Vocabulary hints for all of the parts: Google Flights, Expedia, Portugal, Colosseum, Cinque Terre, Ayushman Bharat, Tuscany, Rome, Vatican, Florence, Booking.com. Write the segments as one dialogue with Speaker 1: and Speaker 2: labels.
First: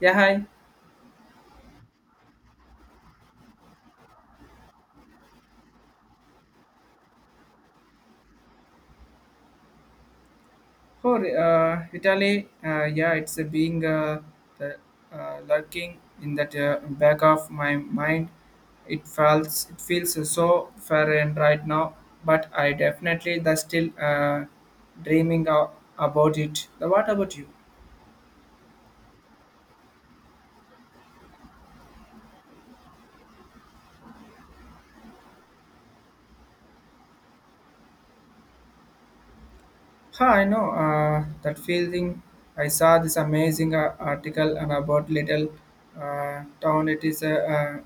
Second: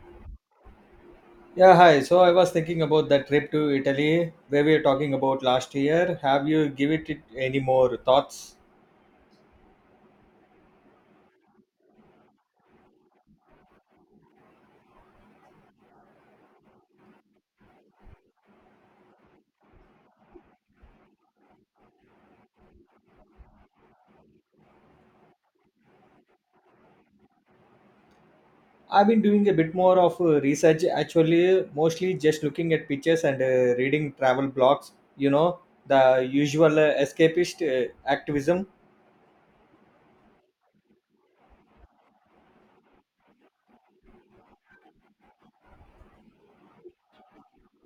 Speaker 1: Yeah, hi.
Speaker 2: Yeah, hi. So I was thinking about that trip to Italy where we were talking about last year. Have you given it any more thoughts?
Speaker 1: For Italy, yeah, it's being the, lurking in that back of my mind. It feels so foreign right now, but I definitely the still dreaming about it. What about you?
Speaker 2: I've been doing a bit more of research actually, mostly just looking at pictures and reading travel blogs, you know, the usual escapist activism.
Speaker 1: Huh, I know that feeling. I saw this amazing article and about little town. It is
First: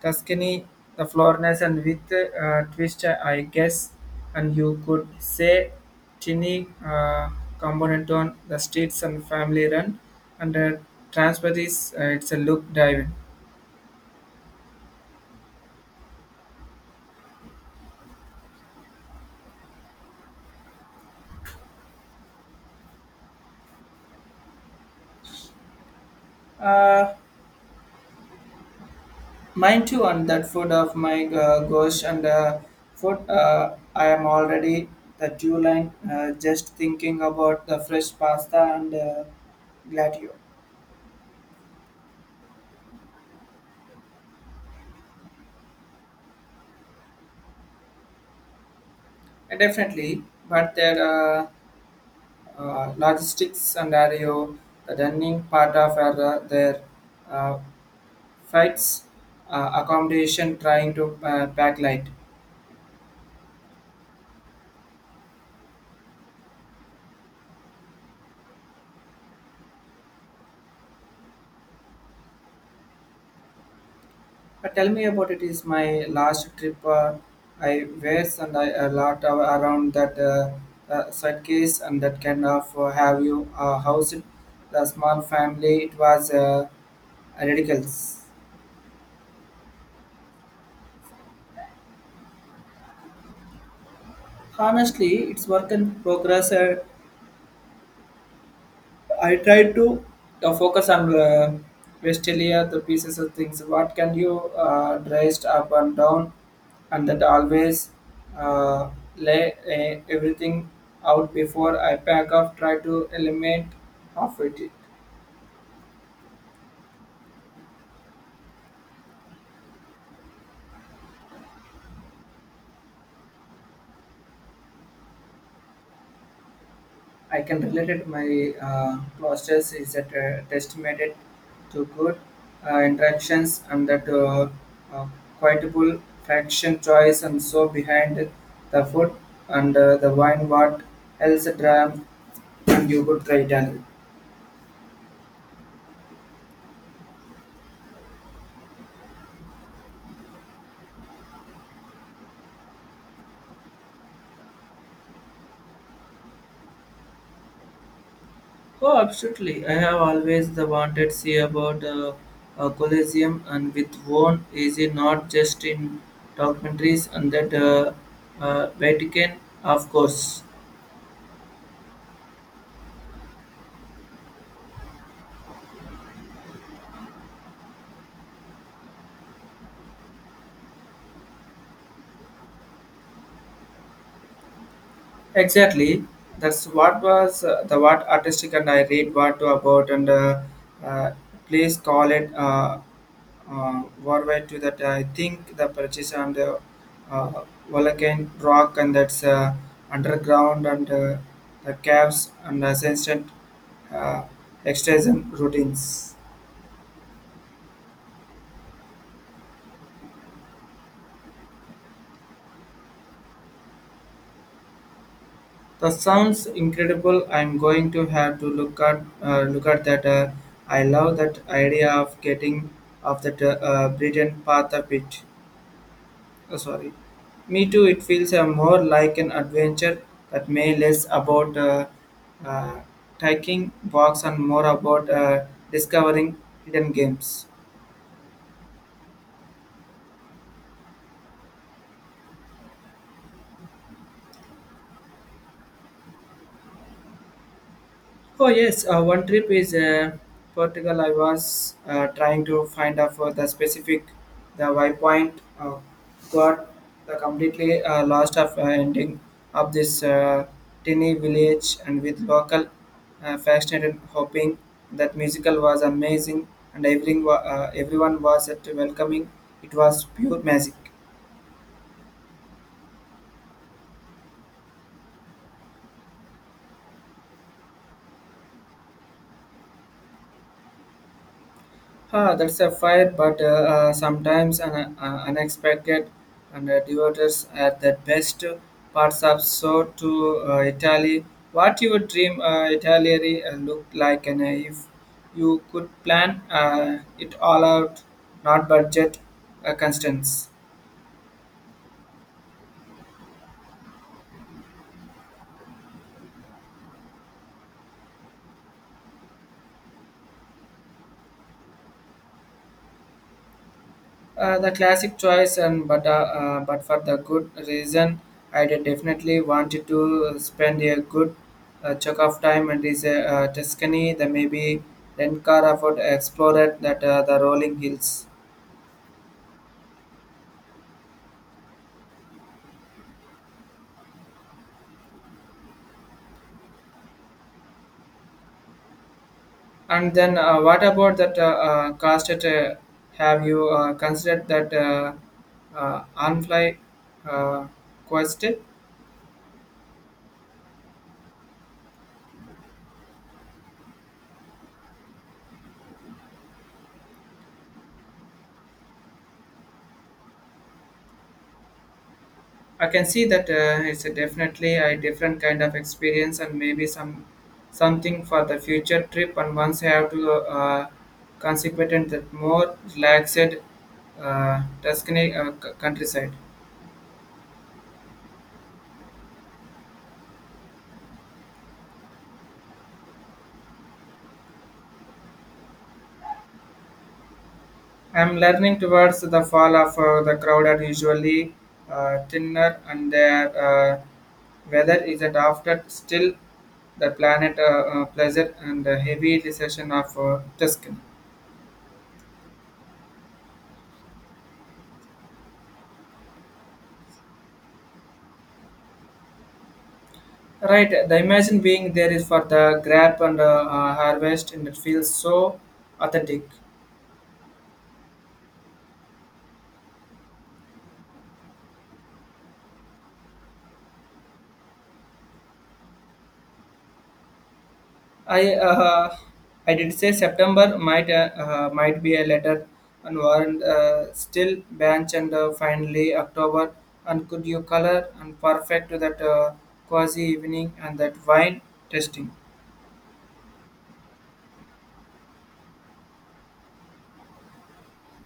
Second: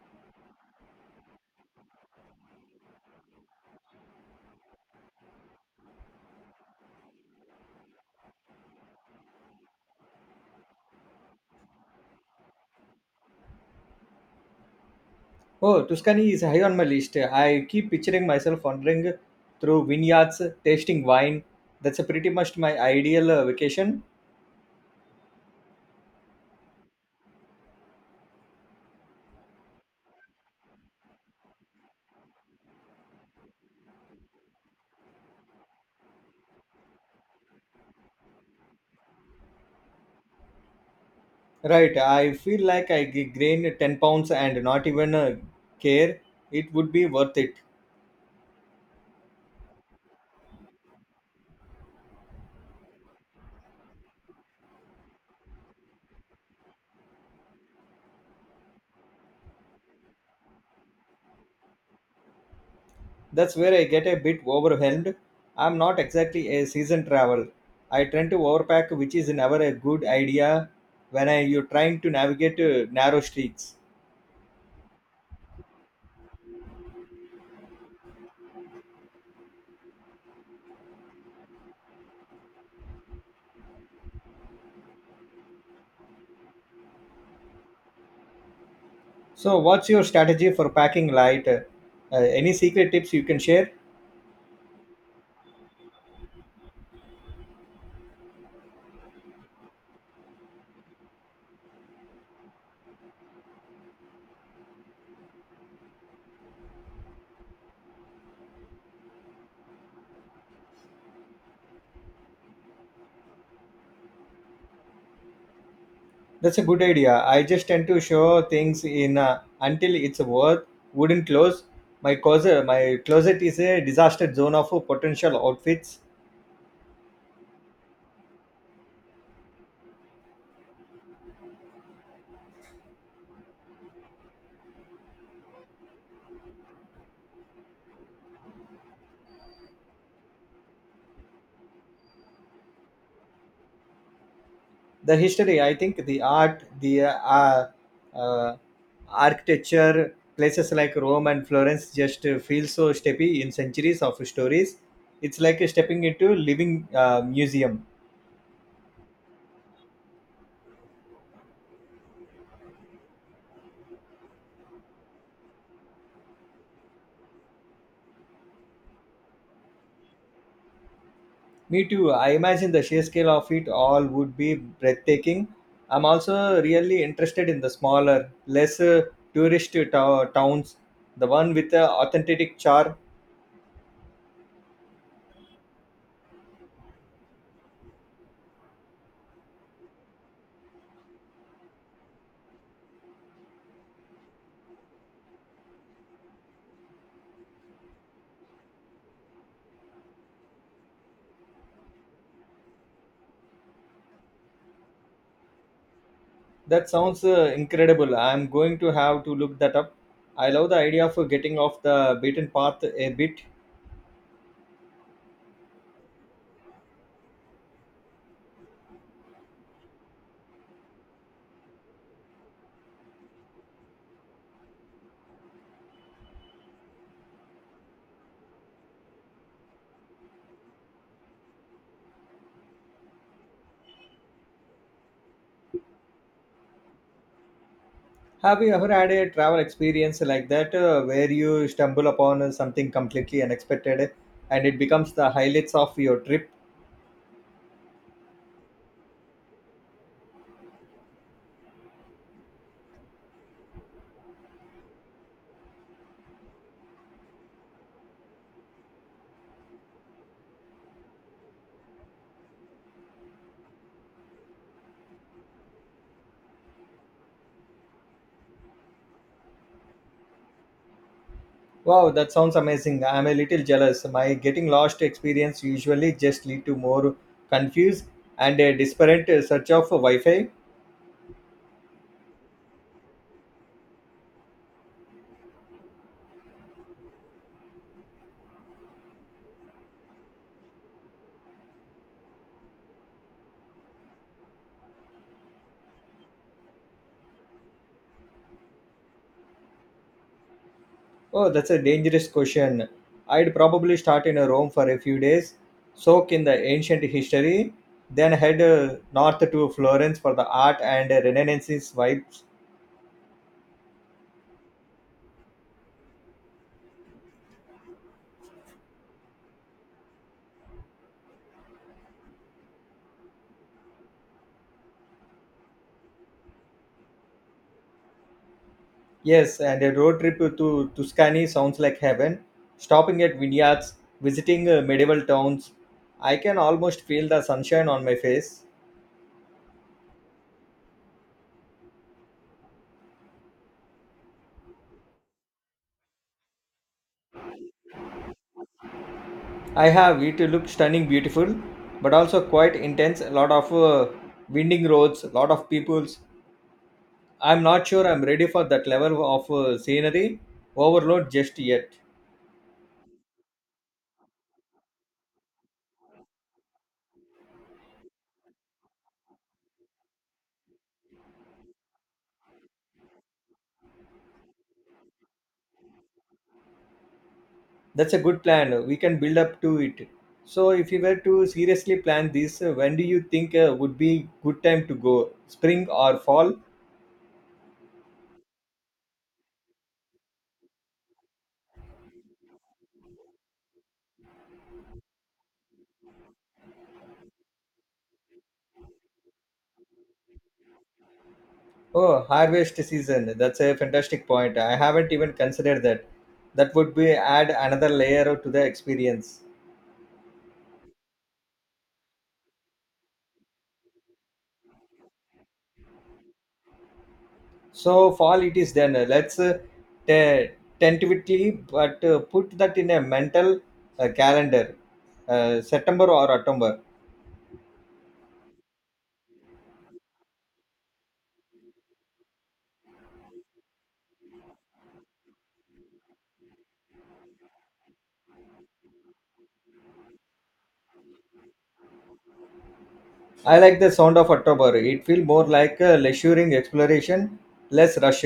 Speaker 1: Tuscany, the Florence, and with twist, I guess, and you could say tiny component on the streets and family run, and transport is it's a look diving.
Speaker 2: Oh, Tuscany is high on my list. I keep picturing myself wandering through vineyards, tasting wine. That's a pretty much my ideal vacation.
Speaker 1: Uh, Mine too, on that foot of my ghost and food. I am already the dew line. Just thinking about the fresh pasta and gladio.
Speaker 2: Right, I feel like I gain 10 pounds and not even care. It would be worth it.
Speaker 1: Definitely, but there are logistics and are the running part of our, their uh, flights, accommodation, trying to pack light.
Speaker 2: That's where I get a bit overwhelmed. I'm not exactly a season travel. I tend to overpack, which is never a good idea when I, you're trying to navigate narrow streets.
Speaker 1: Tell me about it. Is my last trip I wears and I a lot of, around that suitcase and that kind of have you housed the small family. It was ridiculous.
Speaker 2: So, what's your strategy for packing light? Any secret tips you can share?
Speaker 1: Honestly, it's work in progress. I tried to focus on Vestelia, the pieces of things. What can you dressed up and down, and that always uh, lay everything out before I pack up. Try to eliminate half it.
Speaker 2: That's a good idea. I just tend to show things in until it's worth wooden clothes. My closet is a disaster zone of potential outfits.
Speaker 1: I can relate it. My postures is that testament to good interactions and that uh, quotable fraction choice and so behind the food and the wine what else dram and you could try it.
Speaker 2: The history, I think, the art, the uh, architecture, places like Rome and Florence just feel so steppy in centuries of stories. It's like stepping into living museum.
Speaker 1: Oh, absolutely. I have always the wanted see about Colosseum and with one is it not just in documentaries and that Vatican, of course.
Speaker 2: Me too. I imagine the sheer scale of it all would be breathtaking. I'm also really interested in the smaller, less towns, the one with the authentic char.
Speaker 1: Exactly. That's what was the what artistic and I read what to about and uh, please call it worldwide to that. I think the purchase and the uh, volcanic rock and that's underground and the caves and assistant uh, extraction routines.
Speaker 2: That sounds incredible. I'm going to have to look that up. I love the idea of getting off the beaten path a bit.
Speaker 1: That sounds incredible. I'm going to have to look at that. I love that idea of getting off that beaten path a bit. Sorry, me too. It feels more like an adventure that may less about uh, taking walks and more about discovering hidden games.
Speaker 2: Have you ever had a travel experience like that where you stumble upon something completely unexpected and it becomes the highlights of your trip?
Speaker 1: Oh yes, one trip is Portugal. I was trying to find out for the specific the why point. Uh, got the completely lost of ending of this tiny village and with local fascinated hoping that musical was amazing and everyone was at welcoming. It was pure magic.
Speaker 2: Wow, that sounds amazing. I'm a little jealous. My getting lost experience usually just lead to more confused and a disparate search of Wi-Fi.
Speaker 1: Ah, that's a fire, but sometimes an, unexpected and devotees are the best parts of so to Italy. What you would dream Italy looked like, and if you could plan it all out, not budget constraints.
Speaker 2: Oh, that's a dangerous question. I'd probably start in Rome for a few days, soak in the ancient history, then head north to Florence for the art and Renaissance vibes.
Speaker 1: The classic choice, and but for the good reason, I did definitely wanted to spend a good chunk of time and is Tuscany, the maybe rent car afford explored that the rolling hills.
Speaker 2: Yes, and a road trip to Tuscany sounds like heaven. Stopping at vineyards, visiting medieval towns. I can almost feel the sunshine on my face.
Speaker 1: And then what about that cost? It, have you considered that on-fly uh, quest?
Speaker 2: I have. It looks stunning, beautiful, but also quite intense. A lot of winding roads, a lot of peoples. I'm not sure I'm ready for that level of scenery overload just yet.
Speaker 1: I can see that it's a definitely a different kind of experience and maybe some something for the future trip. And once I have to consequent that more relaxed Tuscany countryside.
Speaker 2: That's a good plan. We can build up to it. So, if you were to seriously plan this, when do you think would be good time to go? Spring or fall?
Speaker 1: I'm learning towards the fall of the crowd are usually thinner and their weather is that after still the planet pleasure and the heavy recession of Tuscany.
Speaker 2: Oh, harvest season. That's a fantastic point. I haven't even considered that. That would be add another layer to the experience.
Speaker 1: Right, the imagine being there is for the grab and harvest, and it feels so authentic.
Speaker 2: So fall it is then. Let's te- tentatively, but put that in a mental calendar. September or October.
Speaker 1: I uh, I did say September might be a letter and warrant still bench and finally October and could you color and perfect to that quasi evening and that wine tasting.
Speaker 2: I like the sound of October. It feels more like a leisuring exploration, less rushed.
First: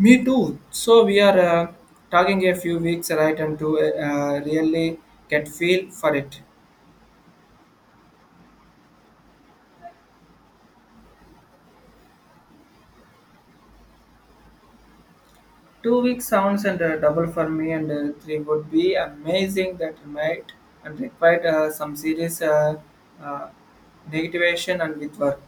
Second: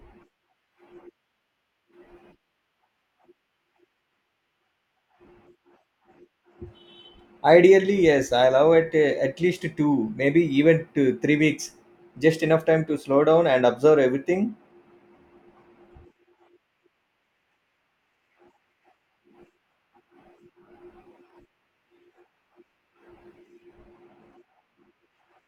Speaker 1: Me too. So we are talking a few weeks right and to really get feel for it.
Speaker 2: Ideally, yes, I allow it at least two, maybe even two, three weeks, just enough time to slow down and observe everything.
Speaker 1: 2 weeks sounds and double for me, and three would be amazing. That might and require some serious uh, negativation and with work.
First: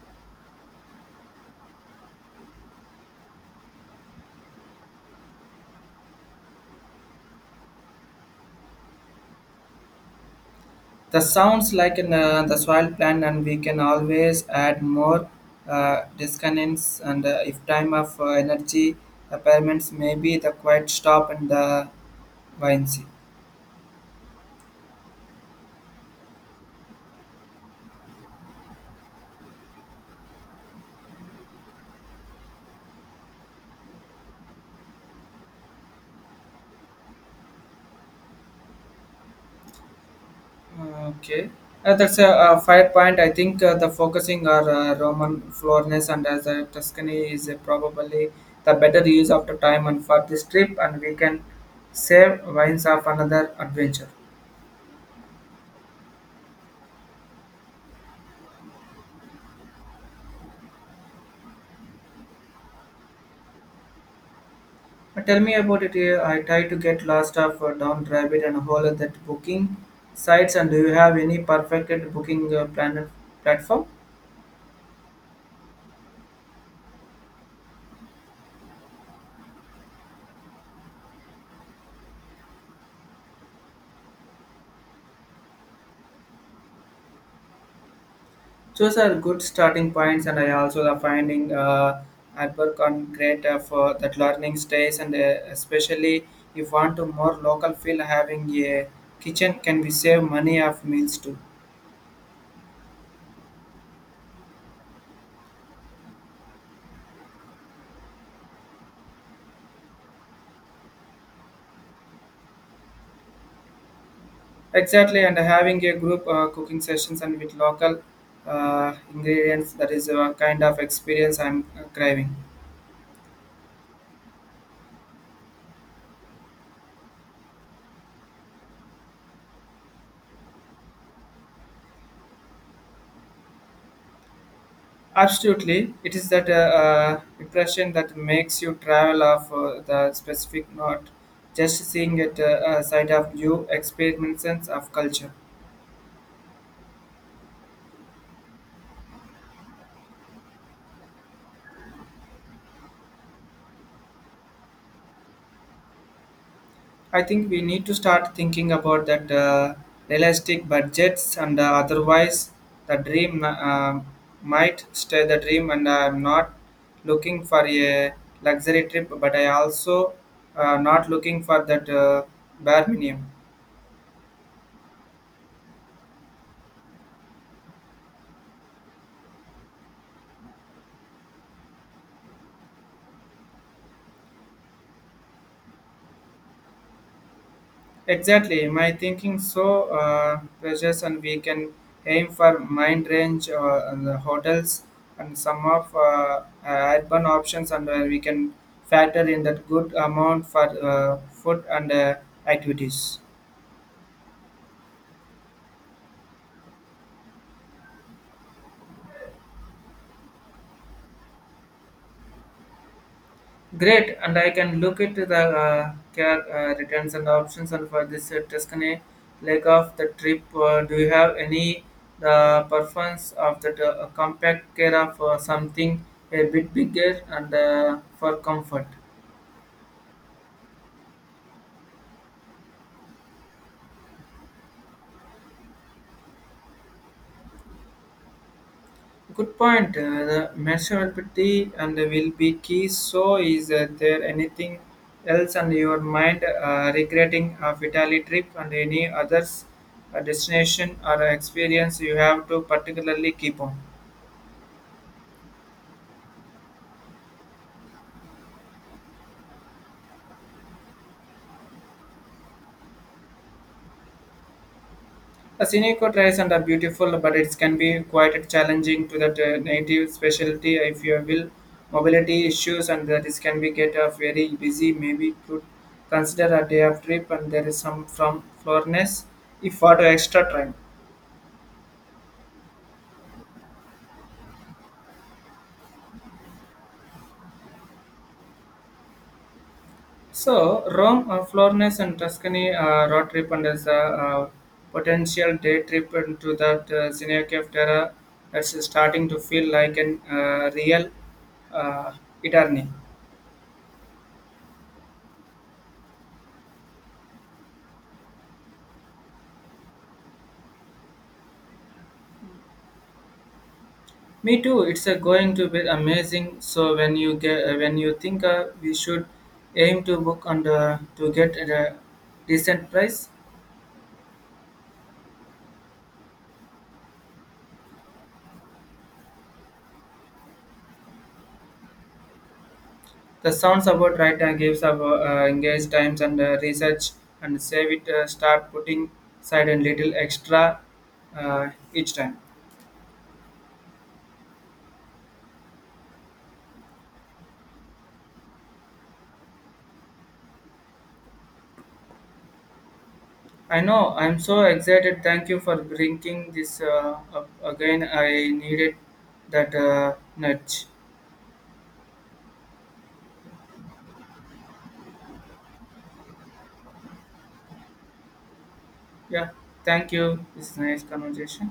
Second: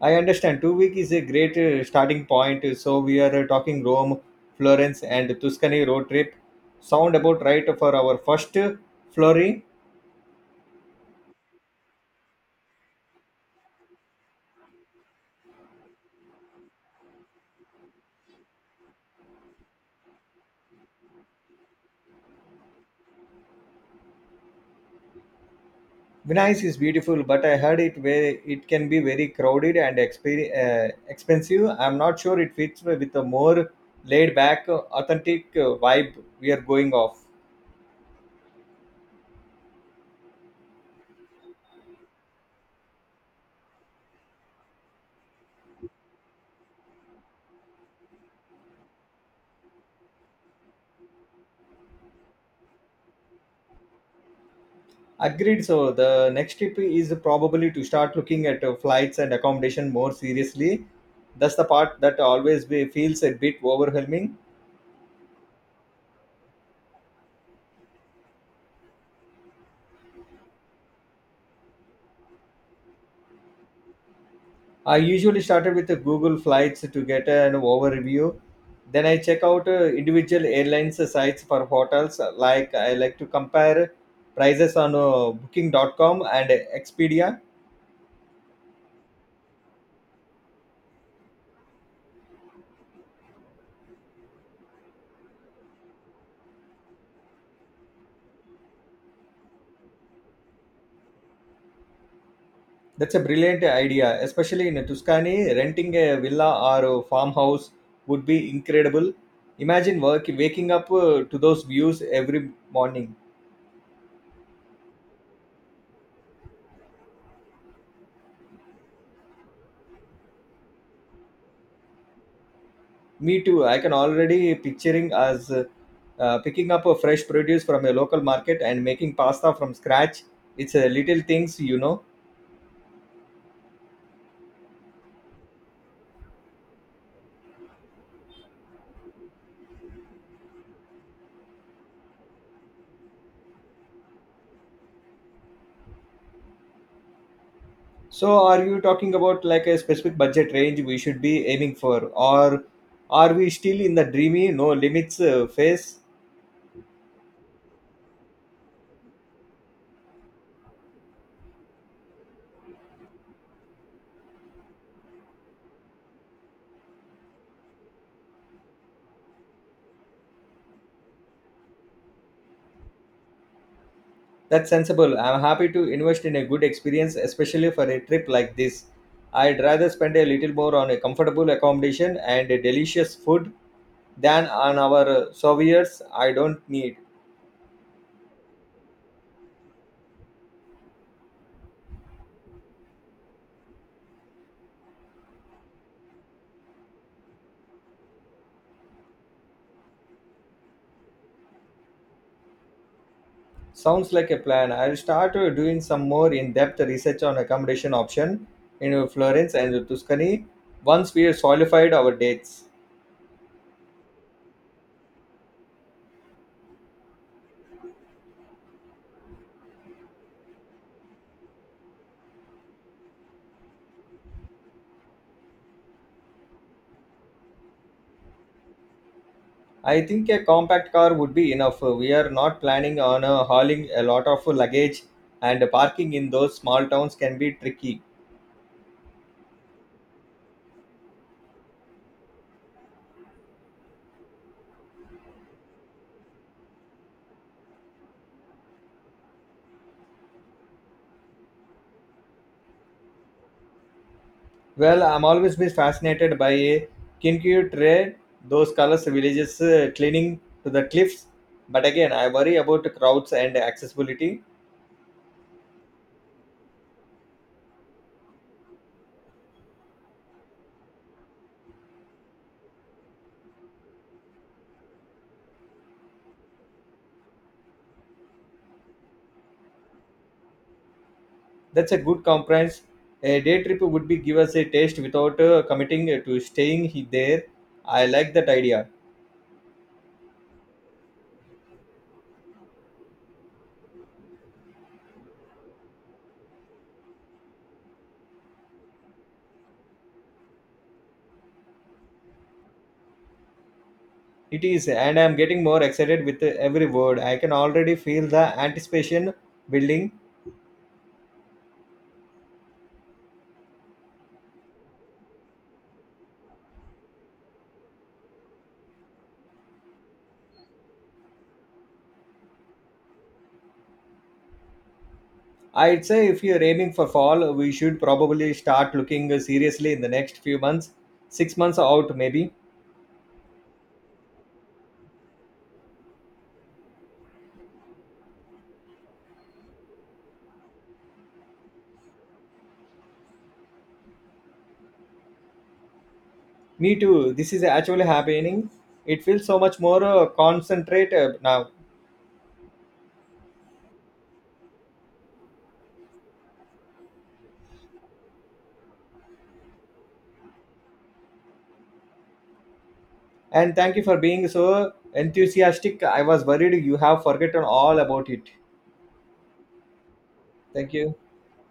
Speaker 2: I understand. Two week is a great starting point. So we are talking Rome, Florence, and Tuscany road trip. Sound about right for our first flurry.
Speaker 1: The sounds like in the soil plan, and we can always add more disconnects. And if time of energy, the pyramids may be the quiet stop and the vine.
Speaker 2: Venice is beautiful, but I heard it very, it can be very crowded and expensive. I'm not sure it fits with a more laid back, authentic vibe we are going off.
Speaker 1: Okay, that's a, fair point. I think the focusing on Roman Florence and as a Tuscany is probably the better use of the time and for this trip, and we can save wines of another adventure.
Speaker 2: Agreed. So the next tip is probably to start looking at flights and accommodation more seriously. That's the part that always be, feels a bit overwhelming.
Speaker 1: But tell me about it. I try to get lost of down rabbit and hole at that booking sites, and do you have any perfect booking plan platform?
Speaker 2: I usually started with the Google Flights to get an overview. Then I check out individual airlines sites for hotels. Like I like to compare prices on Booking.com and Expedia.
Speaker 1: Those are good starting points, and I also the finding I work on great for that learning stays, and especially if want to more local feel, having a kitchen can be save money of meals too.
Speaker 2: That's a brilliant idea, especially in Tuscany. Renting a villa or a farmhouse would be incredible. Imagine work, waking up to those views every morning.
Speaker 1: Exactly, and having a group cooking sessions and with local ingredients, that is a kind of experience I'm craving.
Speaker 2: Me too. I can already picturing us picking up a fresh produce from a local market and making pasta from scratch. It's a little things, you know.
Speaker 1: Absolutely, it is that impression that makes you travel of the specific, not just seeing it side of new experiments of culture.
Speaker 2: So, are you talking about like a specific budget range we should be aiming for, or are we still in the dreamy no limits phase?
Speaker 1: I think we need to start thinking about that realistic budgets, and otherwise, the dream might stay the dream. And I'm not looking for a luxury trip, but I also not looking for that bare minimum.
Speaker 2: That's sensible. I'm happy to invest in a good experience, especially for a trip like this. I'd rather spend a little more on a comfortable accommodation and a delicious food than on our souvenirs I don't need.
Speaker 1: Exactly, my thinking so precious, and we can aim for mind range and the hotels and some of urban options, and where we can factor in that good amount for food and activities.
Speaker 2: Sounds like a plan. I'll start doing some more in-depth research on accommodation option in Florence and Tuscany once we have solidified our dates.
Speaker 1: Great, and I can look at the care returns and options. And for this Tuscany leg of the trip, do you have any the preference of the compact care of something a bit bigger and for comfort?
Speaker 2: I think a compact car would be enough. We are not planning on hauling a lot of luggage and parking in those small towns can be tricky.
Speaker 1: Good point. The maturity and will be key. So, is there anything else on your mind regretting a Vitali trip and any others destination or experience you have to particularly keep on?
Speaker 2: Well, I'm always been fascinated by a Kinkyu trade, those colors villages clinging to the cliffs. But again, I worry about the crowds and accessibility.
Speaker 1: The Seneca tries and are beautiful, but it can be quite challenging to that native specialty if you will mobility issues and that is can be get a very busy. Maybe could consider a day of trip and there is some from Florence if for the extra time.
Speaker 2: That's a good compromise. A day trip would be give us a taste without committing to staying there. I like that idea.
Speaker 1: So Rome, Florence and Tuscany road trip and as a uh, potential day trip into that Seneca of Terra that's starting to feel like an real uh, eternity.
Speaker 2: It is, and I'm getting more excited with every word. I can already feel the anticipation building.
Speaker 1: Me too. It's going to be amazing. So when you get when you think we should aim to book and to get at a decent price,
Speaker 2: I'd say if you're aiming for fall, we should probably start looking seriously in the next few months, six months out maybe.
Speaker 1: the sounds about right and gives up engage times and research and save it. Start putting side a little extra uh, each time.
Speaker 2: Me too. This is actually happening. It feels so much more concentrate now.
Speaker 1: I know. I'm so excited. Thank you for bringing this up again. I needed that nudge.
Speaker 2: And thank you for being so enthusiastic. I was worried you have forgotten all about it.
Speaker 1: Yeah. Thank you. It's
Speaker 2: Thank
Speaker 1: nice
Speaker 2: you.
Speaker 1: conversation.